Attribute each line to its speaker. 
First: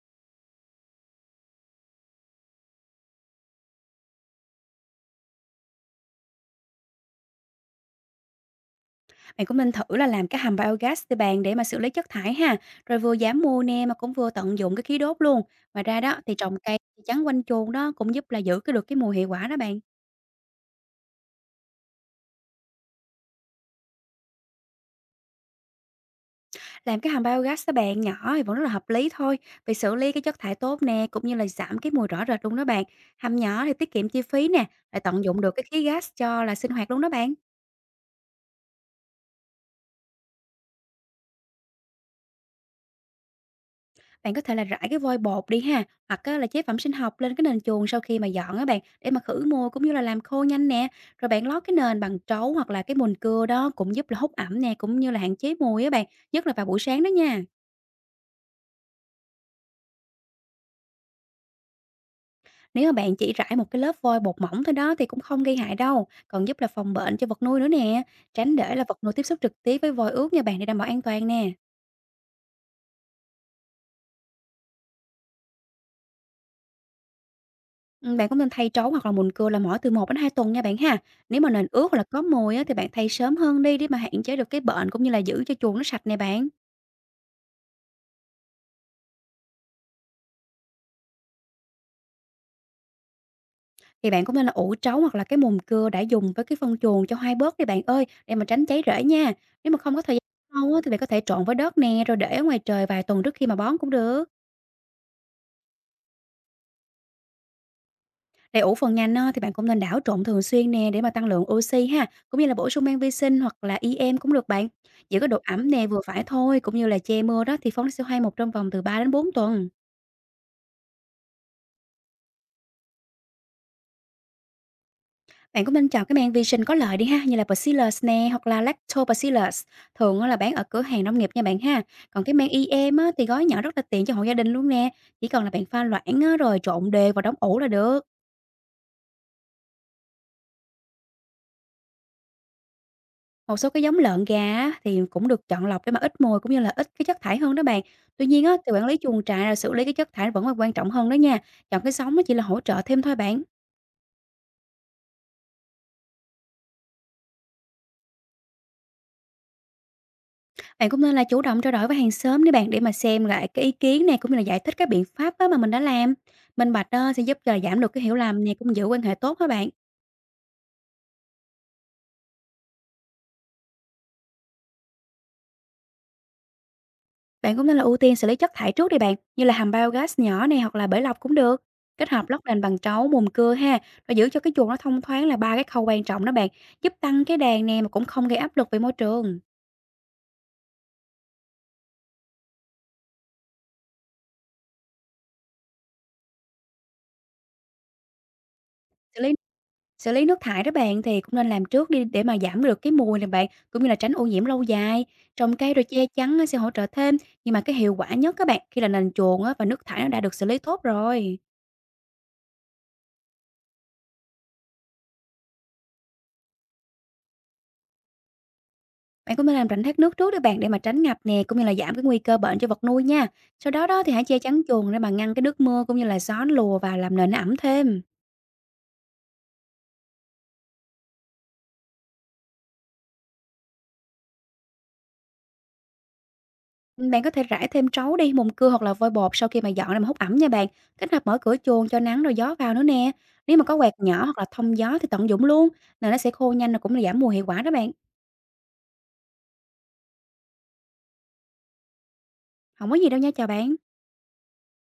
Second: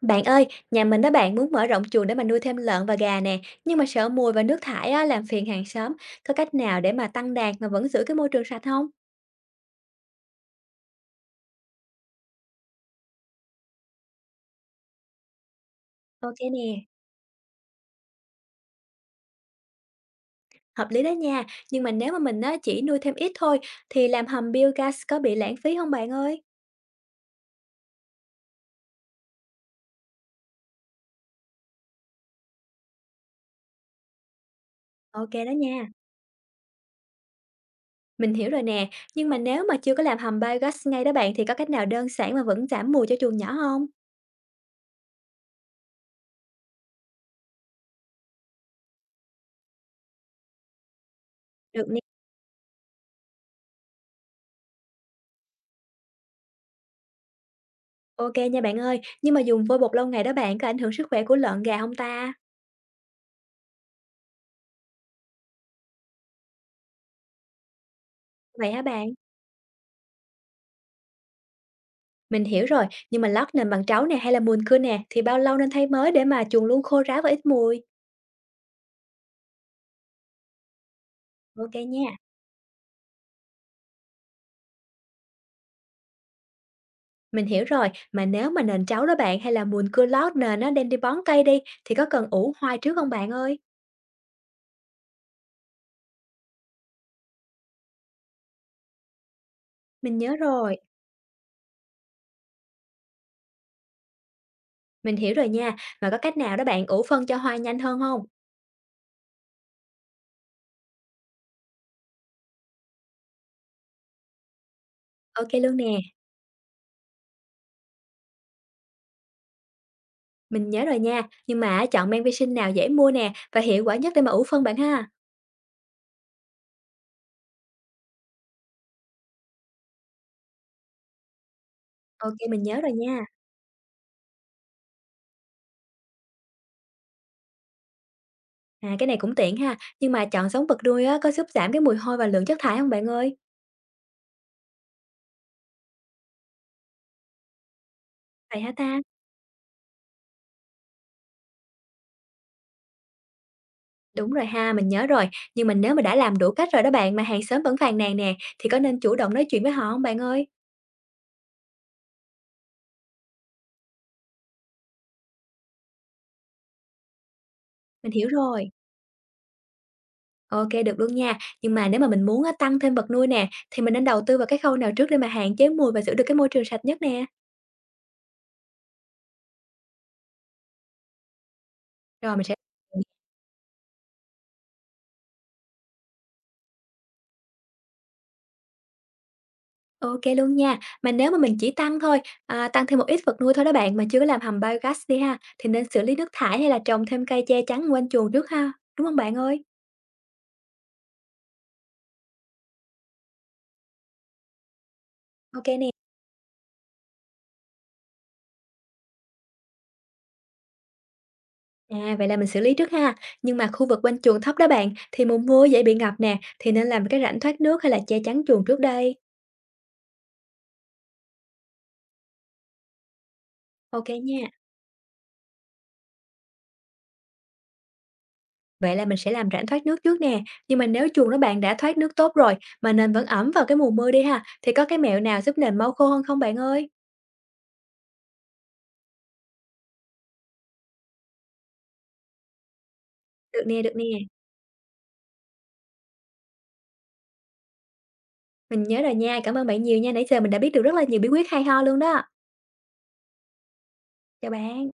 Speaker 1: Bạn ơi, nhà mình đó bạn muốn mở rộng chuồng để mà nuôi thêm lợn và gà nè, nhưng mà sợ mùi và nước thải á, làm phiền hàng xóm. Có cách nào để mà tăng đàn mà vẫn giữ cái môi trường sạch không?
Speaker 2: Bạn cũng nên thử là làm cái hầm biogas từ bàn để mà xử lý chất thải ha, rồi vừa giảm mua nè mà cũng vừa tận dụng cái khí đốt luôn. Ngoài ra đó thì
Speaker 1: Ok
Speaker 2: trồng
Speaker 1: nè,
Speaker 2: cây chắn quanh chuồng đó cũng giúp là giữ cái được cái mùi hiệu quả đó bạn.
Speaker 1: hợp lý đó nha. Nhưng mà nếu mà mình á, chỉ nuôi thêm ít thôi, thì làm hầm biogas có bị lãng phí không bạn ơi?
Speaker 2: Làm cái hầm biogas đó bạn nhỏ thì vẫn rất là hợp lý thôi, vì xử lý cái chất thải tốt nè cũng như là giảm cái mùi rõ rệt luôn đó bạn. Hầm nhỏ thì tiết kiệm chi phí nè, lại tận
Speaker 1: Ok
Speaker 2: dụng
Speaker 1: đó
Speaker 2: được cái khí
Speaker 1: nha.
Speaker 2: gas cho là sinh hoạt luôn đó bạn.
Speaker 1: Mình hiểu rồi nè, nhưng mà nếu mà chưa có làm hầm biogas ngay đó bạn thì có cách nào đơn giản mà vẫn giảm mùi cho chuồng nhỏ không?
Speaker 2: Bạn có thể là rải cái vôi bột đi ha, hoặc á là chế phẩm sinh học lên cái nền chuồng sau khi mà dọn á bạn, để mà khử mùi cũng như là làm khô nhanh nè. Rồi bạn lót cái
Speaker 1: Được nè,
Speaker 2: nền bằng trấu hoặc là cái mùn cưa đó cũng giúp là hút ẩm nè, cũng như là hạn chế mùi á bạn, nhất là vào buổi sáng đó nha.
Speaker 1: ok nha bạn ơi, nhưng mà dùng vôi bột lâu ngày đó bạn có ảnh hưởng sức khỏe của lợn gà không ta?
Speaker 2: Nếu mà bạn chỉ rải một cái lớp vôi bột mỏng thôi đó thì cũng không gây hại đâu, còn giúp là phòng bệnh cho vật nuôi nữa nè. Tránh
Speaker 1: Vậy
Speaker 2: để
Speaker 1: hả
Speaker 2: là vật
Speaker 1: bạn?
Speaker 2: nuôi tiếp xúc trực tiếp với vôi ướt nha bạn để đảm bảo an toàn nè.
Speaker 1: Mình hiểu rồi, nhưng mà lót nền bằng trấu nè hay là mùn cưa nè thì bao lâu nên thay mới để mà chuồng luôn khô ráo và ít mùi?
Speaker 2: Bạn cũng nên thay trấu hoặc là mùn cưa là mỗi từ một đến hai tuần nha bạn ha. Nếu mà nền
Speaker 1: Ok
Speaker 2: ướt hoặc là
Speaker 1: nha.
Speaker 2: có mùi á, thì bạn thay sớm hơn đi để mà hạn chế được cái bệnh cũng như là giữ cho chuồng nó sạch nè bạn.
Speaker 1: Mình hiểu rồi, mà nếu mà nền trấu đó bạn hay là mùn cưa lót nền nó đem đi bón cây đi thì có cần ủ hoai trước không bạn ơi?
Speaker 2: Thì bạn cũng nên là ủ trấu hoặc là cái mùn cưa đã dùng với cái phân chuồng cho hai bớt đi bạn ơi, để mà tránh cháy rễ nha. Nếu mà không có thời
Speaker 1: Mình nhớ
Speaker 2: gian lâu
Speaker 1: rồi,
Speaker 2: á, thì bạn có thể trộn với đất nè rồi để ở ngoài trời vài tuần trước khi mà bón cũng được.
Speaker 1: mình hiểu rồi nha. Mà có cách nào đó bạn ủ phân cho hoai nhanh hơn không?
Speaker 2: Để ủ phần nhanh á, thì bạn cũng nên đảo trộn thường xuyên nè để mà tăng lượng oxy ha, cũng như là bổ sung men vi sinh hoặc là i EM cũng được bạn. Giữ cái độ
Speaker 1: Ok
Speaker 2: ẩm
Speaker 1: luôn
Speaker 2: nè
Speaker 1: nè,
Speaker 2: vừa phải thôi, cũng như là che mưa đó thì phóng CO2 một trong vòng từ 3 đến 4 tuần.
Speaker 1: mình nhớ rồi nha. Nhưng mà chọn men vi sinh nào dễ mua nè và hiệu quả nhất để mà ủ phân bạn ha.
Speaker 2: Bạn cũng nên chọn cái men vi sinh có lợi đi ha, như là Bacillus nè hoặc là Lactobacillus, thường á là bán ở cửa hàng nông nghiệp nha bạn ha. Còn
Speaker 1: Ok
Speaker 2: cái men
Speaker 1: mình
Speaker 2: i
Speaker 1: nhớ rồi
Speaker 2: EM á,
Speaker 1: nha.
Speaker 2: thì gói nhỏ rất là tiện cho hộ gia đình luôn nè, chỉ cần là bạn pha loãng á, rồi trộn đều và đóng ủ là được.
Speaker 1: À, cái này cũng tiện ha, nhưng mà chọn giống vật nuôi á có giúp giảm cái mùi hôi và lượng chất thải không bạn ơi?
Speaker 2: Một số cái giống lợn gà á, thì cũng được chọn lọc để mà ít mồi cũng như là ít cái chất thải hơn đó bạn. Tuy nhiên á,
Speaker 1: Vậy hả
Speaker 2: thì quản lý
Speaker 1: ta?
Speaker 2: chuồng trại rồi xử lý cái chất thải vẫn là quan trọng hơn đó nha. Chọn cái giống nó chỉ là hỗ trợ thêm thôi bạn.
Speaker 1: Đúng rồi ha, mình nhớ rồi. Nhưng mà nếu mà đã làm đủ cách rồi đó bạn mà hàng xóm vẫn phàn nàn nè, thì có nên chủ động nói chuyện với họ không bạn ơi?
Speaker 2: Bạn cũng nên là chủ động trao đổi với hàng xóm để mà xem lại cái ý kiến này cũng như là giải thích các biện pháp á mà mình đã làm. Minh bạch đó sẽ giúp cho giảm được cái
Speaker 1: Mình
Speaker 2: hiểu
Speaker 1: hiểu
Speaker 2: lầm này
Speaker 1: rồi.
Speaker 2: cũng giữ quan hệ tốt thôi bạn.
Speaker 1: OK, được luôn nha. Nhưng mà nếu mà mình muốn á tăng thêm vật nuôi nè, thì mình nên đầu tư vào cái khâu nào trước để mà hạn chế mùi và giữ được cái môi trường sạch nhất nè?
Speaker 2: Bạn cũng nên là ưu tiên xử lý chất thải trước đi bạn, như là hầm biogas nhỏ này hoặc là bể lọc cũng được. Kết hợp
Speaker 1: Rồi
Speaker 2: lót
Speaker 1: mình sẽ
Speaker 2: nền bằng trấu, mùn cưa ha, và giữ cho cái chuồng nó thông thoáng là ba cái khâu quan trọng đó bạn, giúp tăng cái đàn nè mà cũng không gây áp lực về môi trường.
Speaker 1: OK luôn nha. Mà nếu mà mình chỉ tăng thôi, à, tăng thêm một ít vật nuôi thôi đó bạn, mà chưa có làm hầm biogas đi ha, thì nên xử lý nước thải hay là trồng thêm cây che chắn quanh chuồng trước ha? Đúng không
Speaker 2: Xử lý
Speaker 1: bạn ơi?
Speaker 2: xử lý nước thải đó bạn thì cũng nên làm trước đi để mà giảm được cái mùi này bạn, cũng như là tránh ô nhiễm lâu dài. Trồng
Speaker 1: OK
Speaker 2: cây rồi
Speaker 1: nè.
Speaker 2: che chắn á, sẽ hỗ trợ thêm, nhưng mà cái hiệu quả nhất các bạn khi là nền chuồng á, và nước thải nó đã được xử lý tốt rồi.
Speaker 1: À, vậy là mình xử lý trước ha. Nhưng mà khu vực quanh chuồng thấp đó bạn, thì mùa mưa dễ bị ngập nè, thì nên làm cái rãnh thoát nước hay là che chắn chuồng trước đây?
Speaker 2: Bạn cũng nên làm rãnh thoát nước trước để mà tránh ngập nè, cũng như là giảm cái nguy cơ bệnh cho vật nuôi nha. Sau đó đó
Speaker 1: Ok
Speaker 2: thì hãy che
Speaker 1: nha.
Speaker 2: chắn chuồng để mà ngăn cái nước mưa cũng như là gió nó lùa vào làm nền nó ẩm thêm.
Speaker 1: Vậy là mình sẽ làm rãnh thoát nước trước nè. Nhưng mà nếu chuồng đó bạn đã thoát nước tốt rồi, mà nền vẫn ẩm vào cái mùa mưa đi ha, thì có cái mẹo nào giúp nền mau khô hơn không bạn ơi?
Speaker 2: Ừ, bạn có thể rải thêm trấu đi, mùn cưa hoặc là vôi bột sau khi mà dọn để mà hút ẩm nha bạn. Kết hợp mở cửa chuồng cho nắng rồi gió vào nữa nè. Nếu
Speaker 1: Được
Speaker 2: mà có
Speaker 1: nè, được
Speaker 2: quạt
Speaker 1: nè.
Speaker 2: nhỏ hoặc là thông gió thì tận dụng luôn, là nó sẽ khô nhanh rồi cũng là giảm mùi hiệu quả đó bạn.
Speaker 1: Mình nhớ rồi nha. Cảm ơn bạn nhiều nha. Nãy giờ mình đã biết được rất là nhiều bí quyết hay ho luôn đó.
Speaker 2: Không có gì đâu nha, chào bạn.
Speaker 1: Chào bạn.